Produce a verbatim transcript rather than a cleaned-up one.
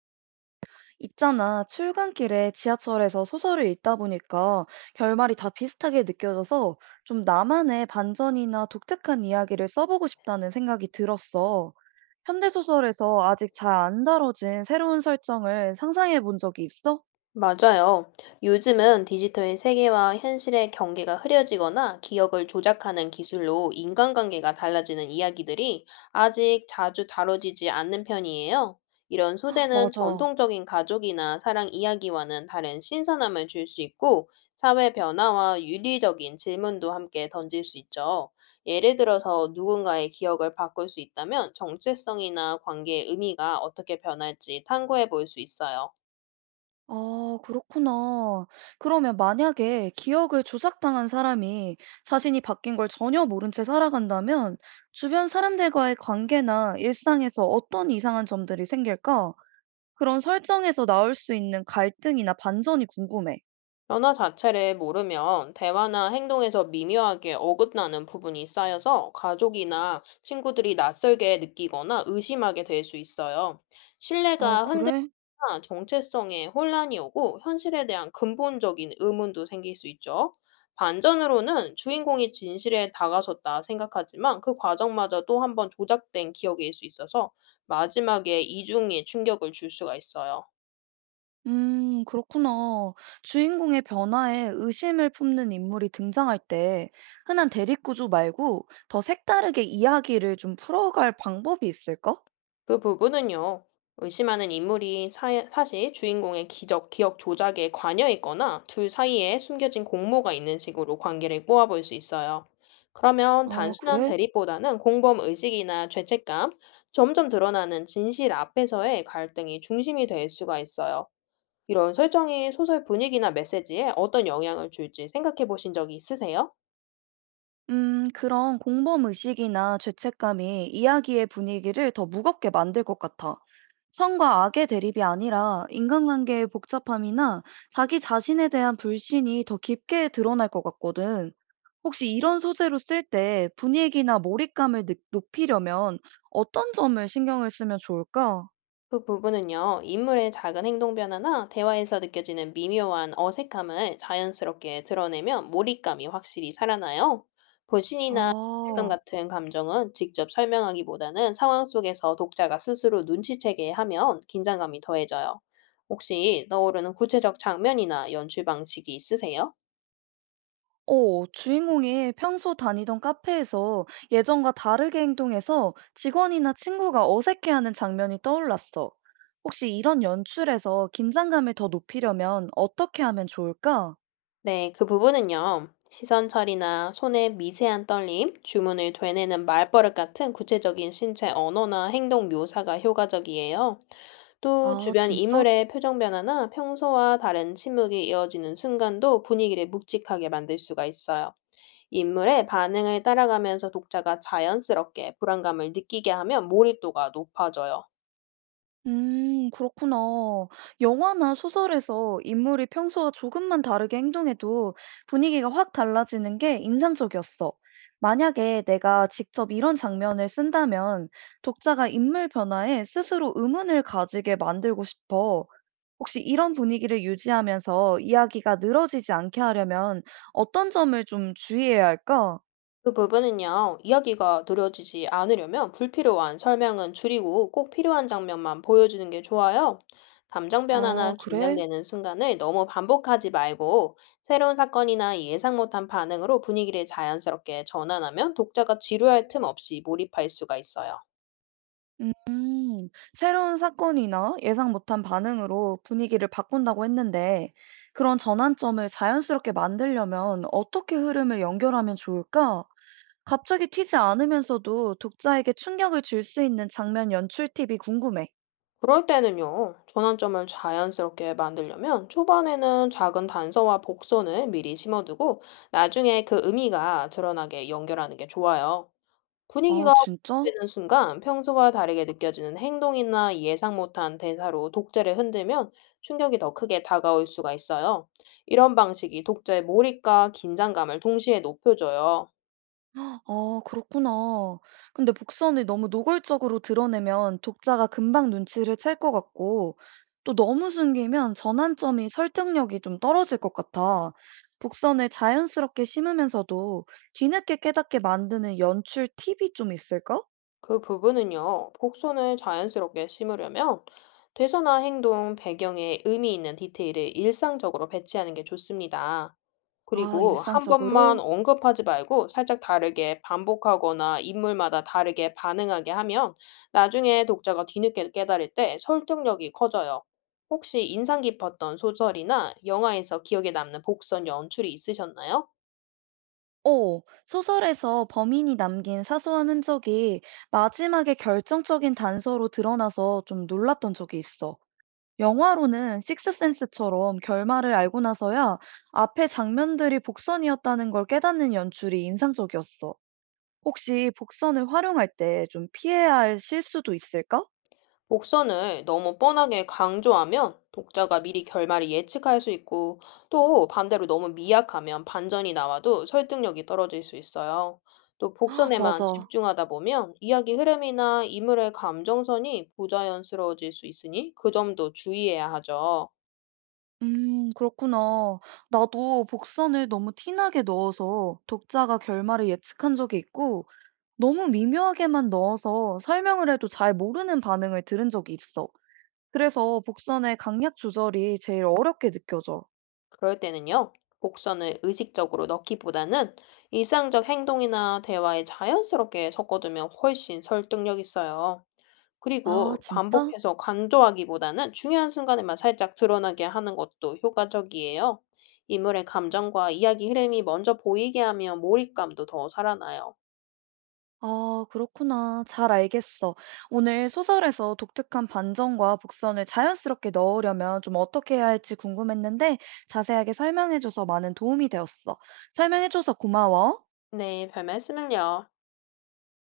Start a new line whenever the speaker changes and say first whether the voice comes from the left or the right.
right: 있잖아, 출근길에 지하철에서 소설을 읽다 보니까 결말이 다 비슷하게 느껴져서 좀 나만의 반전이나 독특한 이야기를 써보고 싶다는 생각이 들었어. 현대소설에서 아직 잘 안 다뤄진 새로운 설정을 상상해 본 적이 있어?
left: 맞아요. 요즘은 디지털 세계와 현실의 경계가 흐려지거나 기억을 조작하는 기술로 인간관계가 달라지는 이야기들이 아직 자주 다뤄지지 않는 편이에요. 이런 소재는
right: 맞아.
left: 전통적인 가족이나 사랑 이야기와는 다른 신선함을 줄 수 있고, 사회 변화와 윤리적인 질문도 함께 던질 수 있죠. 예를 들어서 누군가의 기억을 바꿀 수 있다면 정체성이나 관계의 의미가 어떻게 변할지 탐구해 볼 수 있어요.
right: 아, 그렇구나. 그러면 만약에 기억을 조작당한 사람이 자신이 바뀐 걸 전혀 모른 채 살아간다면 주변 사람들과의 관계나 일상에서 어떤 이상한 점들이 생길까? 그런 설정에서 나올 수 있는 갈등이나 반전이 궁금해.
left: 변화 자체를 모르면 대화나 행동에서 미묘하게 어긋나는 부분이 쌓여서 가족이나 친구들이 낯설게 느끼거나 의심하게 될 수 있어요.
right: 아,
left: 신뢰가
right: 그래?
left: 흔들거나 정체성에 혼란이 오고 현실에 대한 근본적인 의문도 생길 수 있죠. 반전으로는 주인공이 진실에 다가섰다 생각하지만 그 과정마저 또 한 번 조작된 기억일 수 있어서 마지막에 이중의 충격을 줄 수가 있어요.
right: 음, 그렇구나. 주인공의 변화에 의심을 품는 인물이 등장할 때 흔한 대립구조 말고 더 색다르게 이야기를 좀 풀어갈 방법이 있을까?
left: 그 부분은요, 의심하는 인물이 사- 사실 주인공의 기적, 기억 조작에 관여했거나 둘 사이에 숨겨진 공모가 있는 식으로 관계를 꼬아볼 수 있어요. 그러면
right: 아,
left: 단순한
right: 그래?
left: 대립보다는 공범 의식이나 죄책감, 점점 드러나는 진실 앞에서의 갈등이 중심이 될 수가 있어요. 이런 설정이 소설 분위기나 메시지에 어떤 영향을 줄지 생각해 보신 적이 있으세요?
right: 음, 그런 공범 의식이나 죄책감이 이야기의 분위기를 더 무겁게 만들 것 같아. 선과 악의 대립이 아니라 인간관계의 복잡함이나 자기 자신에 대한 불신이 더 깊게 드러날 것 같거든. 혹시 이런 소재로 쓸 때 분위기나 몰입감을 느- 높이려면 어떤 점을 신경을 쓰면 좋을까?
left: 그 부분은요, 인물의 작은 행동 변화나 대화에서 느껴지는 미묘한 어색함을 자연스럽게 드러내면 몰입감이 확실히 살아나요. 불신이나 죄책감
right: 아.
left: 같은 감정은 직접 설명하기보다는 상황 속에서 독자가 스스로 눈치채게 하면 긴장감이 더해져요. 혹시 떠오르는 구체적 장면이나 연출 방식이 있으세요?
right: 어, 주인공이 평소 다니던 카페에서 예전과 다르게 행동해서 직원이나 친구가 어색해하는 장면이 떠올랐어. 혹시 이런 연출에서 긴장감을 더 높이려면 어떻게 하면 좋을까?
left: 네, 그 부분은요. 시선 처리나 손의 미세한 떨림, 주문을 되뇌는 말버릇 같은 구체적인 신체 언어나 행동 묘사가 효과적이에요. 또
right: 아,
left: 주변
right: 진짜?
left: 인물의 표정 변화나 평소와 다른 침묵이 이어지는 순간도 분위기를 묵직하게 만들 수가 있어요. 인물의 반응을 따라가면서 독자가 자연스럽게 불안감을 느끼게 하면 몰입도가 높아져요.
right: 음, 그렇구나. 영화나 소설에서 인물이 평소와 조금만 다르게 행동해도 분위기가 확 달라지는 게 인상적이었어. 만약에 내가 직접 이런 장면을 쓴다면 독자가 인물 변화에 스스로 의문을 가지게 만들고 싶어. 혹시 이런 분위기를 유지하면서 이야기가 늘어지지 않게 하려면 어떤 점을 좀 주의해야 할까?
left: 그 부분은요, 이야기가 느려지지 않으려면 불필요한 설명은 줄이고 꼭 필요한 장면만 보여주는 게 좋아요. 감정 변화나
right: 아, 그래?
left: 긴장되는 순간을 너무 반복하지 말고 새로운 사건이나 예상 못한 반응으로 분위기를 자연스럽게 전환하면 독자가 지루할 틈 없이 몰입할 수가 있어요.
right: 음, 새로운 사건이나 예상 못한 반응으로 분위기를 바꾼다고 했는데, 그런 전환점을 자연스럽게 만들려면 어떻게 흐름을 연결하면 좋을까? 갑자기 튀지 않으면서도 독자에게 충격을 줄 수 있는 장면 연출 팁이 궁금해.
left: 그럴 때는요, 전환점을 자연스럽게 만들려면 초반에는 작은 단서와 복선을 미리 심어두고 나중에 그 의미가 드러나게 연결하는 게 좋아요.
right: 아,
left: 분위기가
right: 진짜?
left: 고조되는 순간 평소와 다르게 느껴지는 행동이나 예상 못한 대사로 독자를 흔들면 충격이 더 크게 다가올 수가 있어요. 이런 방식이 독자의 몰입과 긴장감을 동시에 높여줘요.
right: 아 그렇구나. 근데 복선을 너무 노골적으로 드러내면 독자가 금방 눈치를 챌 것 같고 또 너무 숨기면 전환점이 설득력이 좀 떨어질 것 같아. 복선을 자연스럽게 심으면서도 뒤늦게 깨닫게 만드는 연출 팁이 좀 있을까?
left: 그 부분은요, 곡선을 자연스럽게 심으려면 대사나 행동, 배경에 의미 있는 디테일을 일상적으로 배치하는 게 좋습니다.
right: 아,
left: 그리고 한 번만
right: 일상적으로?
left: 언급하지 말고 살짝 다르게 반복하거나 인물마다 다르게 반응하게 하면 나중에 독자가 뒤늦게 깨달을 때 설득력이 커져요. 혹시 인상 깊었던 소설이나 영화에서 기억에 남는 복선 연출이 있으셨나요?
right: 어, 소설에서 범인이 남긴 사소한 흔적이 마지막에 결정적인 단서로 드러나서 좀 놀랐던 적이 있어. 영화로는 식스센스처럼 결말을 알고 나서야 앞에 장면들이 복선이었다는 걸 깨닫는 연출이 인상적이었어. 혹시 복선을 활용할 때 좀 피해야 할 실수도 있을까?
left: 복선을 너무 뻔하게 강조하면 독자가 미리 결말을 예측할 수 있고 또 반대로 너무 미약하면 반전이 나와도 설득력이 떨어질 수 있어요. 또 복선에만
right: 맞아.
left: 집중하다 보면 이야기 흐름이나 인물의 감정선이 부자연스러워질 수 있으니 그 점도 주의해야 하죠.
right: 음, 그렇구나. 나도 복선을 너무 티나게 넣어서 독자가 결말을 예측한 적이 있고, 너무 미묘하게만 넣어서 설명을 해도 잘 모르는 반응을 들은 적이 있어. 그래서 복선의 강약 조절이 제일 어렵게 느껴져.
left: 그럴 때는요, 복선을 의식적으로 넣기보다는 일상적 행동이나 대화에 자연스럽게 섞어두면 훨씬 설득력 있어요.
right: 아,
left: 그리고
right: 진짜?
left: 반복해서 강조하기보다는 중요한 순간에만 살짝 드러나게 하는 것도 효과적이에요. 인물의 감정과 이야기 흐름이 먼저 보이게 하면 몰입감도 더 살아나요.
right: 아, 그렇구나. 잘 알겠어. 오늘 소설에서 독특한 반전과 복선을 자연스럽게 넣으려면 좀 어떻게 해야 할지 궁금했는데 자세하게 설명해줘서 많은 도움이 되었어. 설명해줘서 고마워.
left: 네, 별 말씀을요.